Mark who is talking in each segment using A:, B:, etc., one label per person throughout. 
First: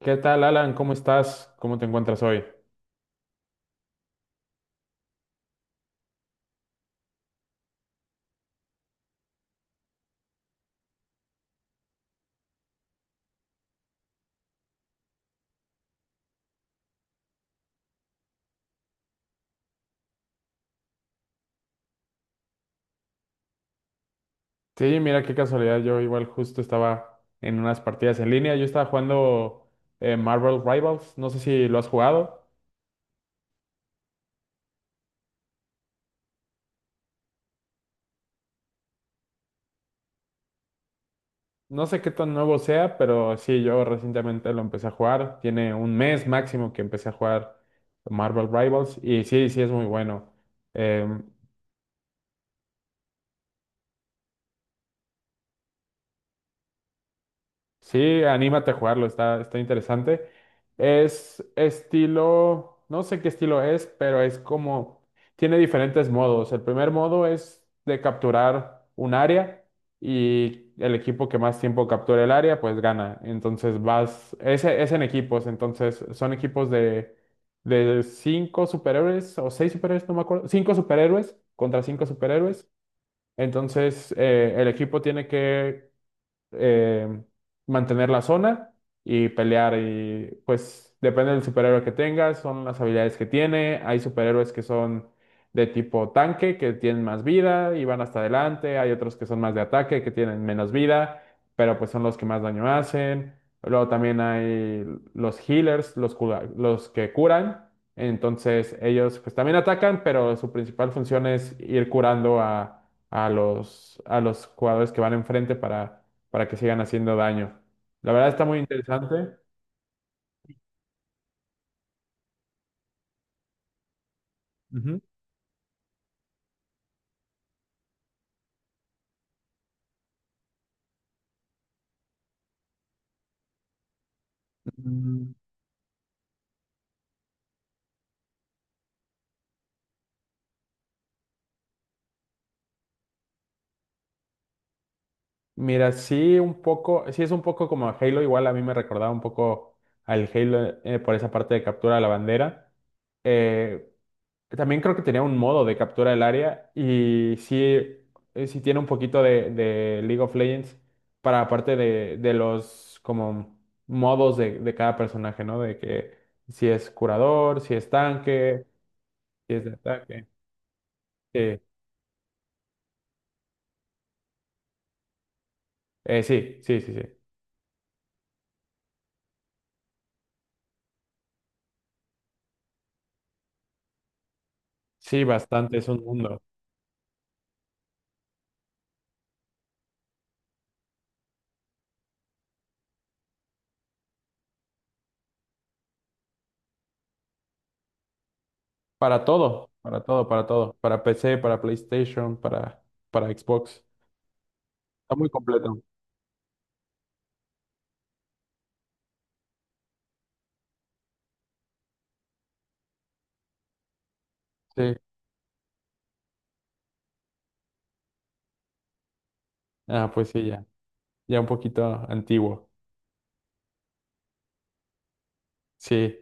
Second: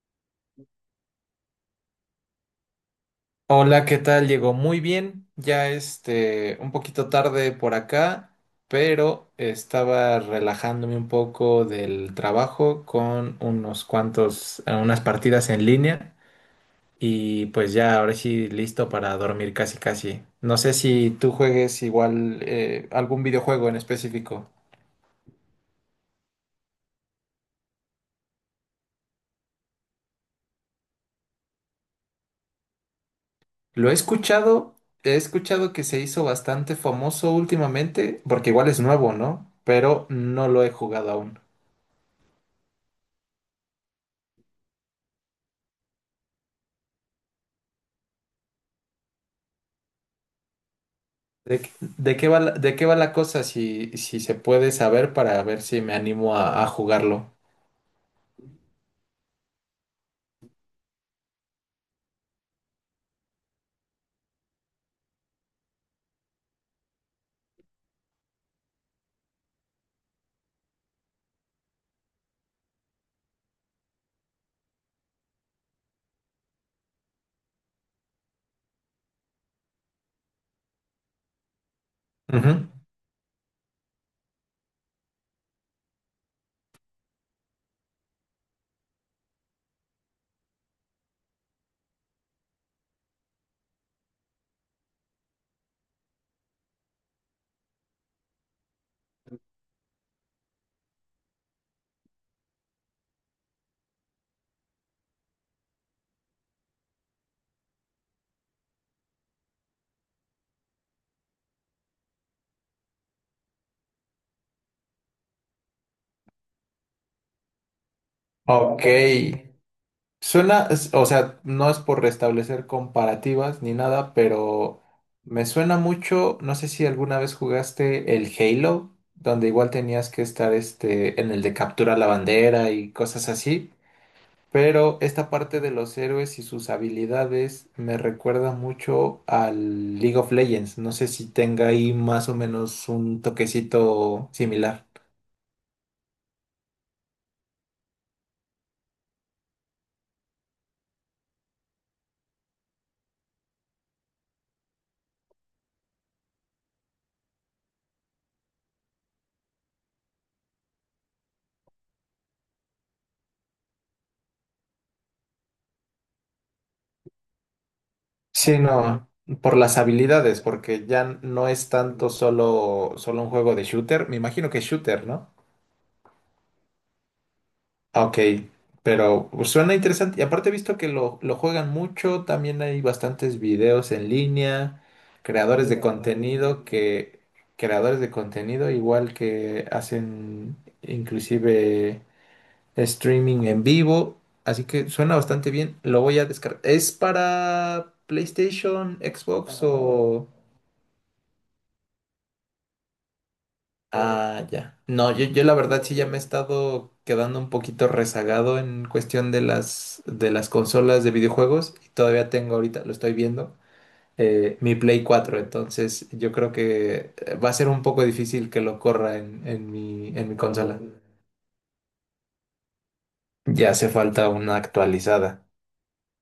A: ¿Qué tal, Alan? ¿Cómo estás? ¿Cómo te encuentras hoy?
B: Hola, ¿qué tal? Llegó muy bien, ya un poquito tarde por acá, pero estaba relajándome un poco del trabajo con unas partidas en línea y pues ya ahora sí listo para dormir casi casi. No sé si tú juegues igual algún videojuego en específico.
A: Sí, mira qué casualidad. Yo igual justo estaba en unas partidas en línea. Yo estaba jugando Marvel Rivals. No sé si lo has jugado.
B: Lo he escuchado, he escuchado que se hizo bastante famoso últimamente, porque igual es nuevo, ¿no? Pero no lo he jugado aún.
A: No sé qué tan nuevo sea, pero sí, yo recientemente lo empecé a jugar. Tiene un mes máximo que empecé a jugar Marvel Rivals. Y sí, sí, es muy bueno. Em,
B: ¿De qué va la cosa? Si se puede saber para ver si me animo a jugarlo.
A: Sí, anímate a jugarlo, está interesante. Es estilo, no sé qué estilo es, pero tiene diferentes modos. El primer modo es de capturar un área y el equipo que más tiempo capture el área, pues gana. Entonces es en equipos, entonces son equipos de cinco superhéroes o seis superhéroes, no me acuerdo, cinco superhéroes contra cinco
B: Ujú.
A: superhéroes. Entonces el equipo tiene que eh, mantener la zona y pelear. Y pues depende del superhéroe que tengas, son las habilidades que tiene. Hay superhéroes que son de tipo tanque, que tienen más vida y van hasta adelante. Hay otros que son más de ataque, que tienen menos vida, pero pues son los que más daño hacen. Luego también hay los healers, los que curan. Entonces ellos pues también atacan, pero su principal función es ir curando a a los jugadores que van enfrente para que sigan haciendo daño. La verdad está muy
B: Ok.
A: interesante.
B: Suena, o sea, no es por restablecer comparativas ni nada, pero
A: Ujú.
B: me suena mucho, no sé si alguna vez jugaste el Halo, donde igual tenías que estar en el de captura la bandera y cosas así. Pero esta
A: Mm,
B: parte de los héroes y sus habilidades me recuerda mucho al League of Legends. No sé si tenga ahí más o menos un toquecito similar.
A: Mira, sí, un poco, sí es un poco como Halo, igual a mí me recordaba un poco al Halo por esa parte de captura de la bandera. Eh, también creo que tenía un modo de captura del área y sí, sí tiene un poquito de League of Legends para la parte de los como modos de cada personaje, ¿no? De que si es curador, si es
B: Sí,
A: tanque,
B: no,
A: si
B: por
A: es de
B: las
A: ataque.
B: habilidades, porque ya no
A: Sí.
B: es tanto solo un juego de shooter. Me imagino que es shooter, ¿no?
A: Sí.
B: Ah, ok, pero pues, suena interesante. Y aparte he visto que lo juegan mucho, también hay bastantes videos en línea,
A: Sí,
B: creadores
A: bastante,
B: de
A: es un mundo.
B: contenido que, creadores de contenido igual que hacen inclusive streaming en vivo, así que suena bastante bien. Lo voy a descargar. ¿Es para PlayStation,
A: Para
B: Xbox
A: todo, para todo,
B: o...?
A: para todo. Para PC, para PlayStation, para Xbox.
B: Ah, ya. No,
A: Está
B: yo,
A: muy
B: yo la
A: completo.
B: verdad sí ya me he estado quedando un poquito rezagado en cuestión de las consolas de videojuegos y todavía tengo ahorita, lo estoy viendo, mi
A: Sí.
B: Play 4, entonces yo creo que va a ser un poco difícil que lo corra en, en mi,
A: Ah,
B: en
A: pues
B: mi
A: sí, ya.
B: consola.
A: Ya un poquito antiguo.
B: Ya hace falta una actualizada.
A: Sí.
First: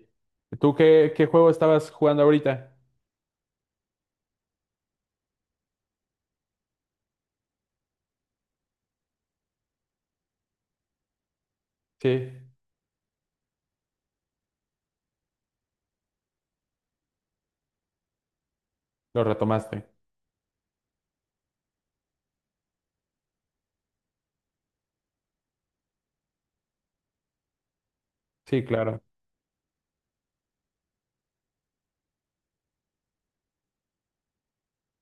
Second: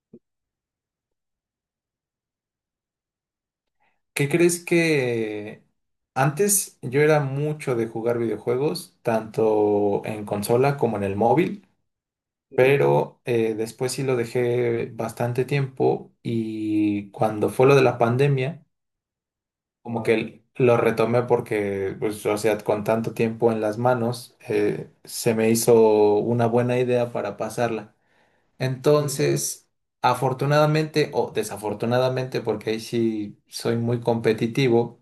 A: ¿ Qué juego estabas jugando ahorita?
B: ¿Qué crees que antes yo era mucho de jugar videojuegos, tanto en consola como en el móvil?
A: Sí,
B: Pero después sí lo dejé bastante tiempo y cuando fue lo de la pandemia,
A: lo retomaste.
B: como que lo retomé porque, pues, o sea, con tanto tiempo en las manos, se me hizo una buena idea para pasarla.
A: Sí, claro.
B: Entonces, afortunadamente o desafortunadamente, porque ahí sí soy muy competitivo,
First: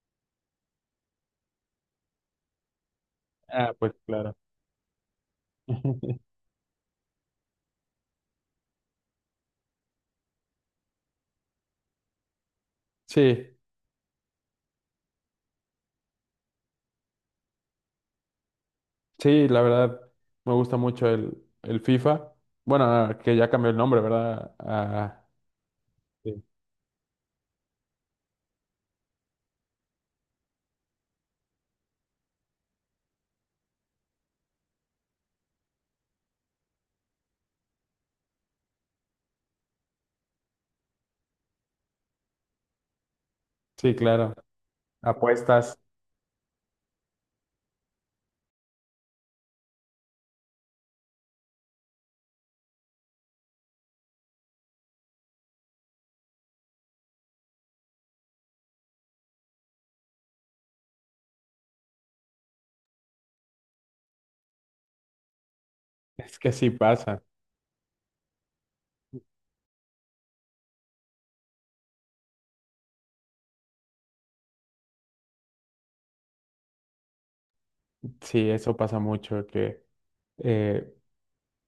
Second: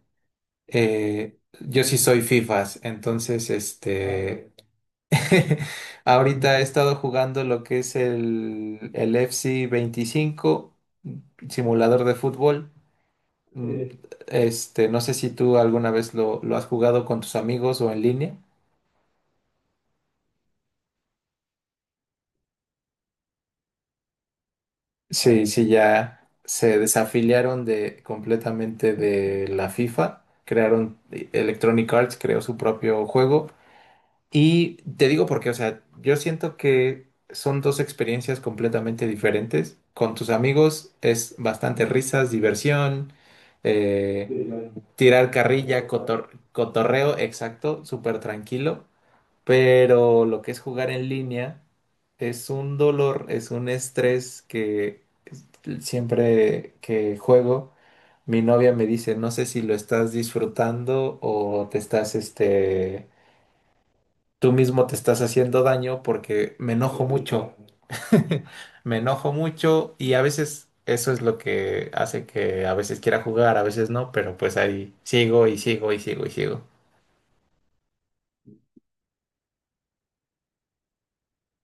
B: yo sí soy FIFAs, entonces,
A: Ah, pues claro.
B: este... Ahorita he estado jugando lo que es el FC 25, simulador de fútbol.
A: Sí,
B: Mm, no sé si tú alguna vez lo has jugado con tus amigos o en línea.
A: sí, la verdad, me gusta mucho el FIFA. Bueno, ah, que ya cambió el nombre, ¿verdad? Ah,
B: Sí, sí, ya
A: sí,
B: se desafiliaron de completamente de la FIFA. Crearon Electronic Arts, creó su propio juego. Y te digo porque, o sea, yo siento que son dos experiencias completamente diferentes. Con tus amigos es bastante risas, diversión,
A: sí, claro.
B: tirar
A: Apuestas.
B: carrilla, cotorreo, exacto, súper tranquilo. Pero lo que es jugar en línea es un dolor, es un estrés que siempre que juego, mi novia me dice, no sé si lo estás disfrutando o te estás, tú mismo te estás haciendo daño
A: Es que
B: porque
A: sí
B: me enojo
A: pasa,
B: mucho. Me enojo mucho y a veces eso es lo que hace que a veces quiera jugar, a veces no, pero pues ahí sigo y sigo y sigo y sigo.
A: sí, eso pasa mucho, eh,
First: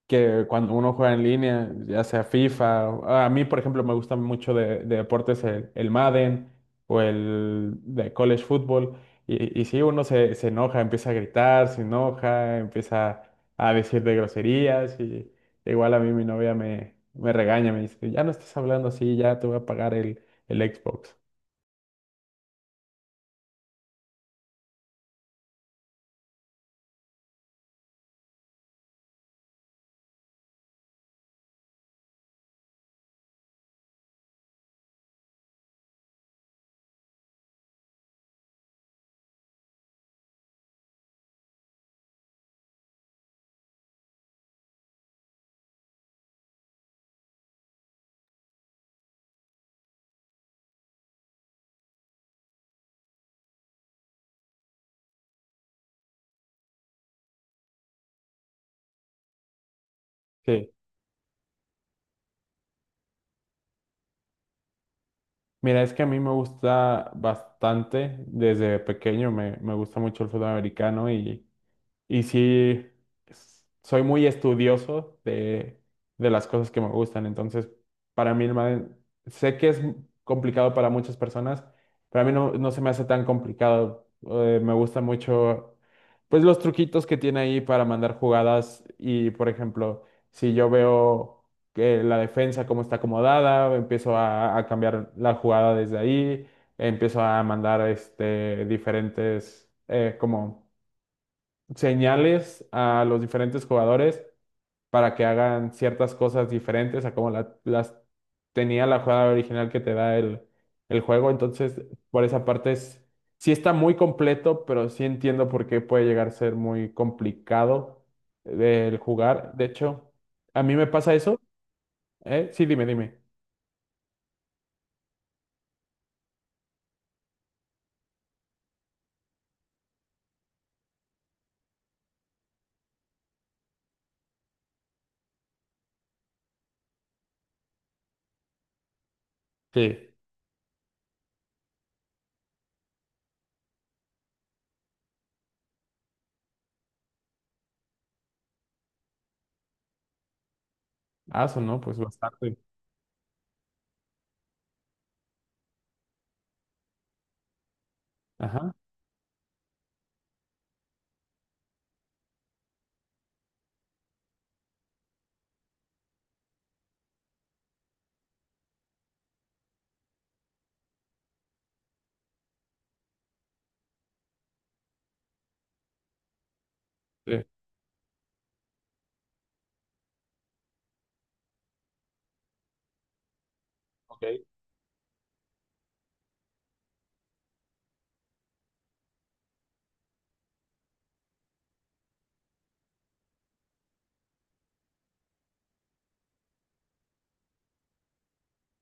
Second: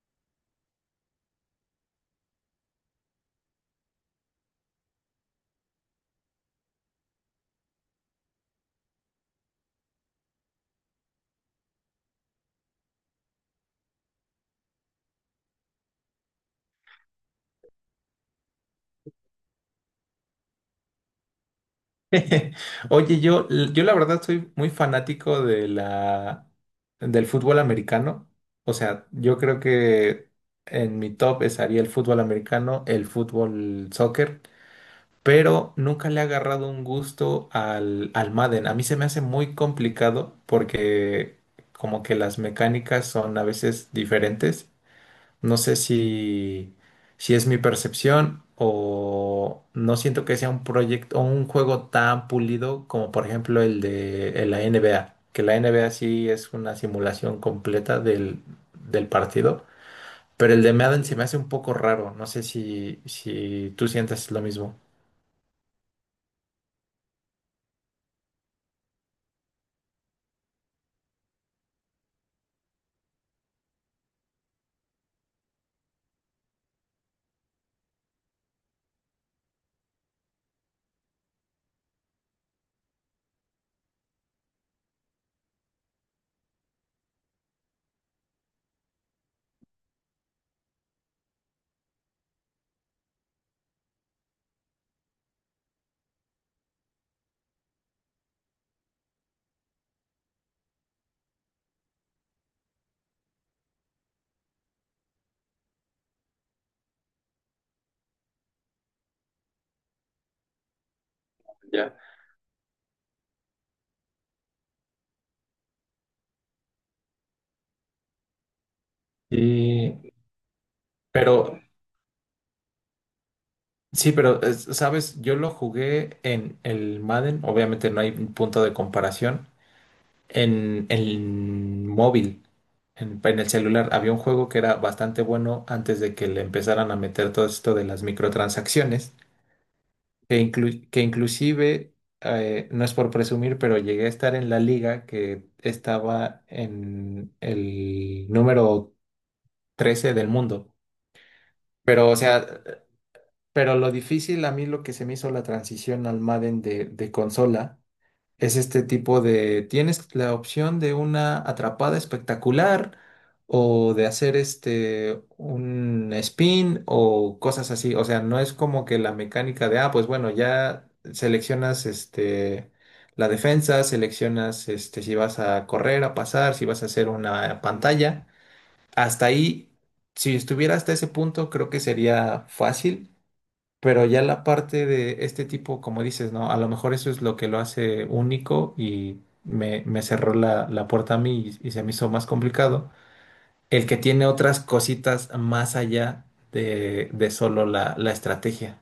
A: que cuando uno juega en línea, ya sea FIFA, o- a mí por ejemplo me gusta mucho de deportes el Madden o el de college football, y sí, se enoja, empieza a gritar, se enoja, empieza a decir de groserías, y igual a mí mi novia me regaña, me dice, ya no estás hablando así, ya te voy a pagar el Xbox.
B: Oye, yo la verdad soy muy fanático de del fútbol americano. O sea, yo creo que en mi top estaría el fútbol americano, el fútbol soccer. Pero nunca le he agarrado un gusto al Madden. A mí se me hace muy complicado porque como que las mecánicas son a veces diferentes. No sé si es mi percepción o no siento que sea un proyecto o un juego tan pulido como por ejemplo el de el la NBA, que la NBA sí es una simulación completa del partido. Pero el
A: Sí.
B: de Madden se me hace un poco raro. No sé si tú sientes lo mismo.
A: Mira, es que a mí me gusta bastante, desde pequeño me gusta mucho el fútbol americano y sí, s- soy muy estudioso de las cosas que me gustan. Entonces, para mí, el ma- sé que es complicado para muchas personas, pero a mí no, no se me hace tan complicado. Me gusta mucho, pues, los truquitos que tiene ahí para mandar jugadas. Y, por ejemplo, si yo veo que la defensa cómo está acomodada, empiezo a cambiar la jugada desde ahí, empiezo a mandar este, diferentes, como señales a los diferentes jugadores para que hagan ciertas cosas diferentes a como la- las tenía la jugada original que te da el juego. Entonces, por esa parte es, sí está muy completo, pero sí entiendo por qué puede llegar a ser muy complicado del jugar. De hecho,
B: Y,
A: a mí me pasa eso,
B: pero
A: ¿eh? Sí, dime, dime.
B: sí, sabes, yo lo jugué en el Madden, obviamente no hay un punto de comparación, en el móvil, en el celular. Había un juego que era bastante bueno antes de que le empezaran a meter todo esto de las microtransacciones,
A: Sí.
B: que inclusive, no es por presumir, pero llegué a estar en la liga que estaba en el número 13 del mundo.
A: Ah, eso no, pues
B: Pero, o sea,
A: bastante.
B: Lo difícil a mí lo que se me hizo la transición al Madden de consola es
A: Ajá.
B: este tipo de, tienes la opción de una atrapada espectacular o de hacer un spin o cosas así. O sea, no es como que la mecánica de, pues bueno, ya seleccionas la defensa, seleccionas si vas a correr, a pasar, si vas a hacer
A: Sí.
B: una pantalla. Hasta ahí, si estuviera hasta ese punto, creo que sería fácil, pero ya
A: Ok.
B: la parte de este tipo, como dices, ¿no? A lo mejor eso es lo que lo hace único y me cerró la puerta a mí y se me hizo más complicado. El que tiene otras cositas más allá de solo la estrategia.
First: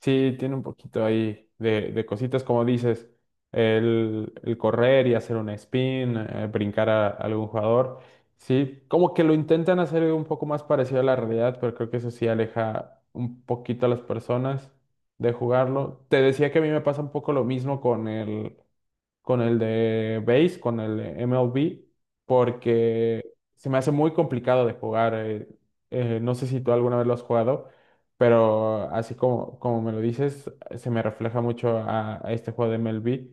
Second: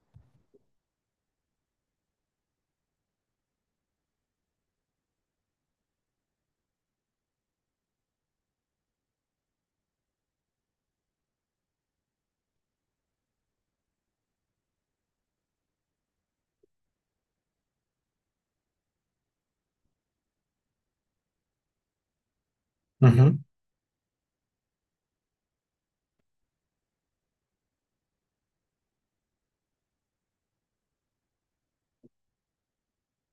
A: Sí, tiene un poquito ahí de cositas, como dices, el correr y hacer un spin, brincar a algún jugador. Sí, como que lo intentan hacer un poco más parecido a la realidad, pero creo que eso sí aleja un poquito a las personas de jugarlo. Te decía que a mí me pasa un poco lo mismo con con el de Base, con el de MLB, porque
B: Ujú.
A: se me hace muy complicado de jugar. No sé si tú alguna vez lo has jugado, pero así como, como me lo dices, se me refleja mucho a este juego de MLB.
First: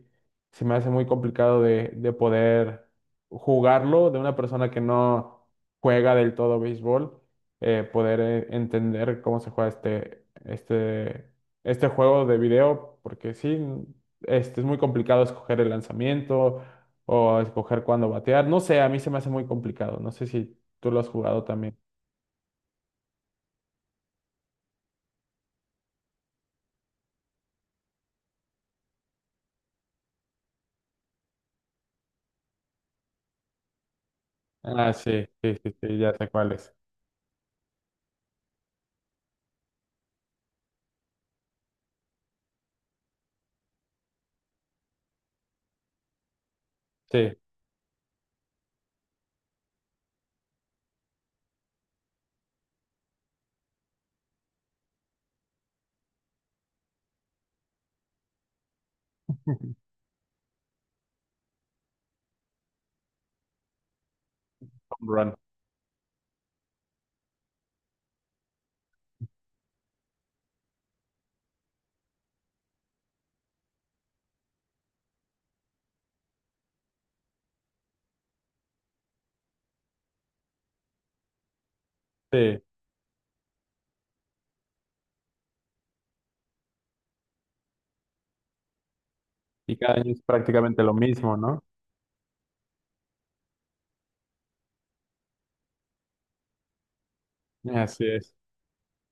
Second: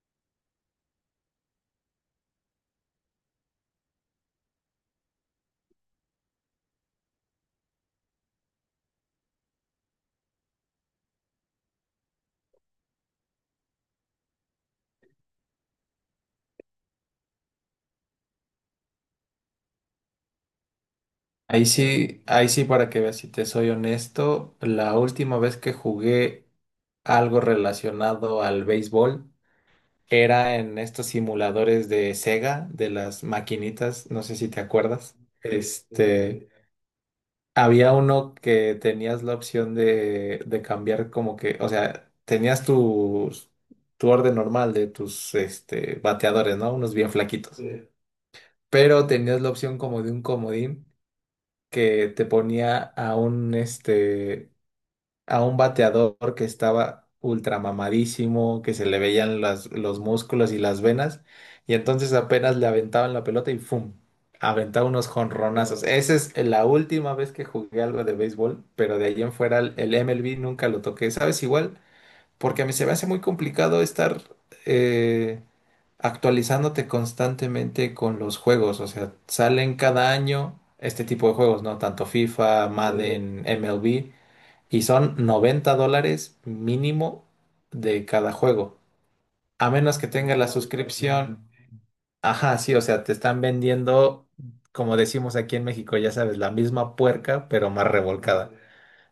A: Se me hace muy complicado de poder jugarlo de una persona que no juega del todo béisbol, poder entender cómo se juega este juego de video, porque sí este, es muy complicado escoger el lanzamiento o escoger cuándo batear. No sé, a mí se me hace muy complicado. No sé si tú lo has jugado también.
B: Ahí sí, para que veas, si te soy honesto, la última vez que jugué algo relacionado al béisbol era en estos simuladores de Sega, de las maquinitas, no sé si te
A: Ah,
B: acuerdas.
A: sí, sí, sí, sí, ya sé
B: Este.
A: cuál es.
B: Había uno que tenías la opción de cambiar como que, o sea, tenías tu orden normal de tus bateadores, ¿no? Unos bien
A: Sí,
B: flaquitos. Sí. Pero tenías la opción como de un comodín que te ponía a un bateador que estaba ultra mamadísimo, que se le veían
A: home
B: los músculos y las venas, y entonces apenas le aventaban la pelota y ¡fum! Aventaba unos
A: run.
B: jonronazos. No. Esa es la última vez que jugué algo de béisbol, pero de ahí en fuera el MLB nunca lo toqué, ¿sabes? Igual, porque a mí se me hace muy complicado estar eh, actualizándote constantemente con los juegos, o sea, salen cada año este tipo de juegos, ¿no? Tanto
A: Sí,
B: FIFA, sí, Madden, MLB. Y son $90 mínimo de cada juego. A
A: y cada
B: menos que
A: año es
B: tenga la
A: prácticamente lo mismo,
B: suscripción.
A: ¿no?
B: Ajá, sí, o sea, te están vendiendo, como decimos aquí en México, ya sabes, la misma puerca, pero más
A: Así es.
B: revolcada.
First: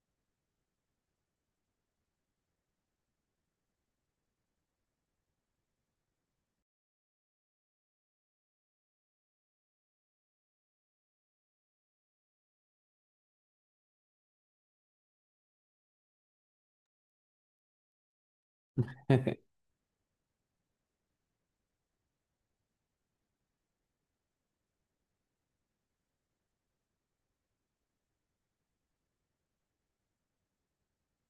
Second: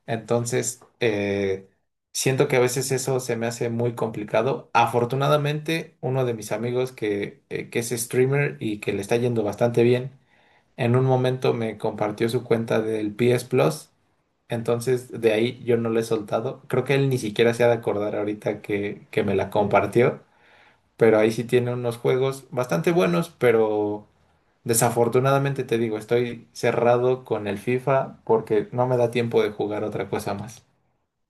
B: Entonces, siento que a veces eso se me hace muy complicado. Afortunadamente, uno de mis amigos que es streamer y que le está yendo bastante bien, en un momento me compartió su cuenta del PS Plus. Entonces, de ahí yo no la he soltado. Creo que él ni siquiera se ha de acordar ahorita que me la compartió. Pero ahí sí tiene unos juegos bastante buenos, pero desafortunadamente te digo, estoy cerrado con el FIFA porque no me da tiempo de jugar otra cosa más.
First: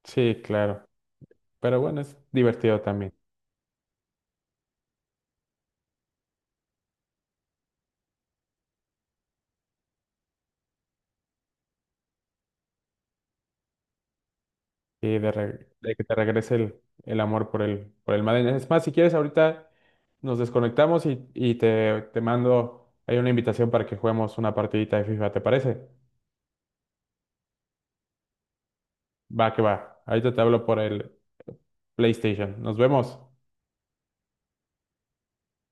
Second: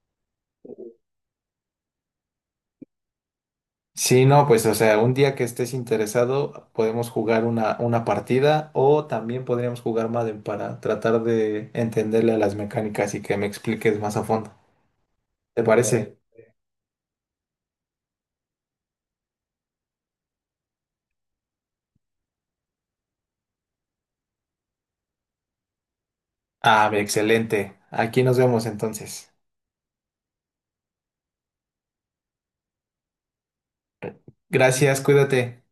A: Sí, claro. Pero bueno, es divertido también.
B: Sí, no, pues o sea, un día que estés interesado podemos jugar una partida o también podríamos jugar Madden para tratar de entenderle a las mecánicas y que me expliques más a fondo.
A: Y de,
B: ¿Te
A: re- de que te
B: parece?
A: regrese el amor por el Madden. Es más, si quieres, ahorita nos desconectamos y te mando, hay una invitación para que juguemos una partidita de FIFA, ¿te parece?
B: Ah, excelente. Aquí nos vemos entonces.
A: Va que va. Ahorita te hablo por el PlayStation. Nos vemos.
B: Gracias, cuídate.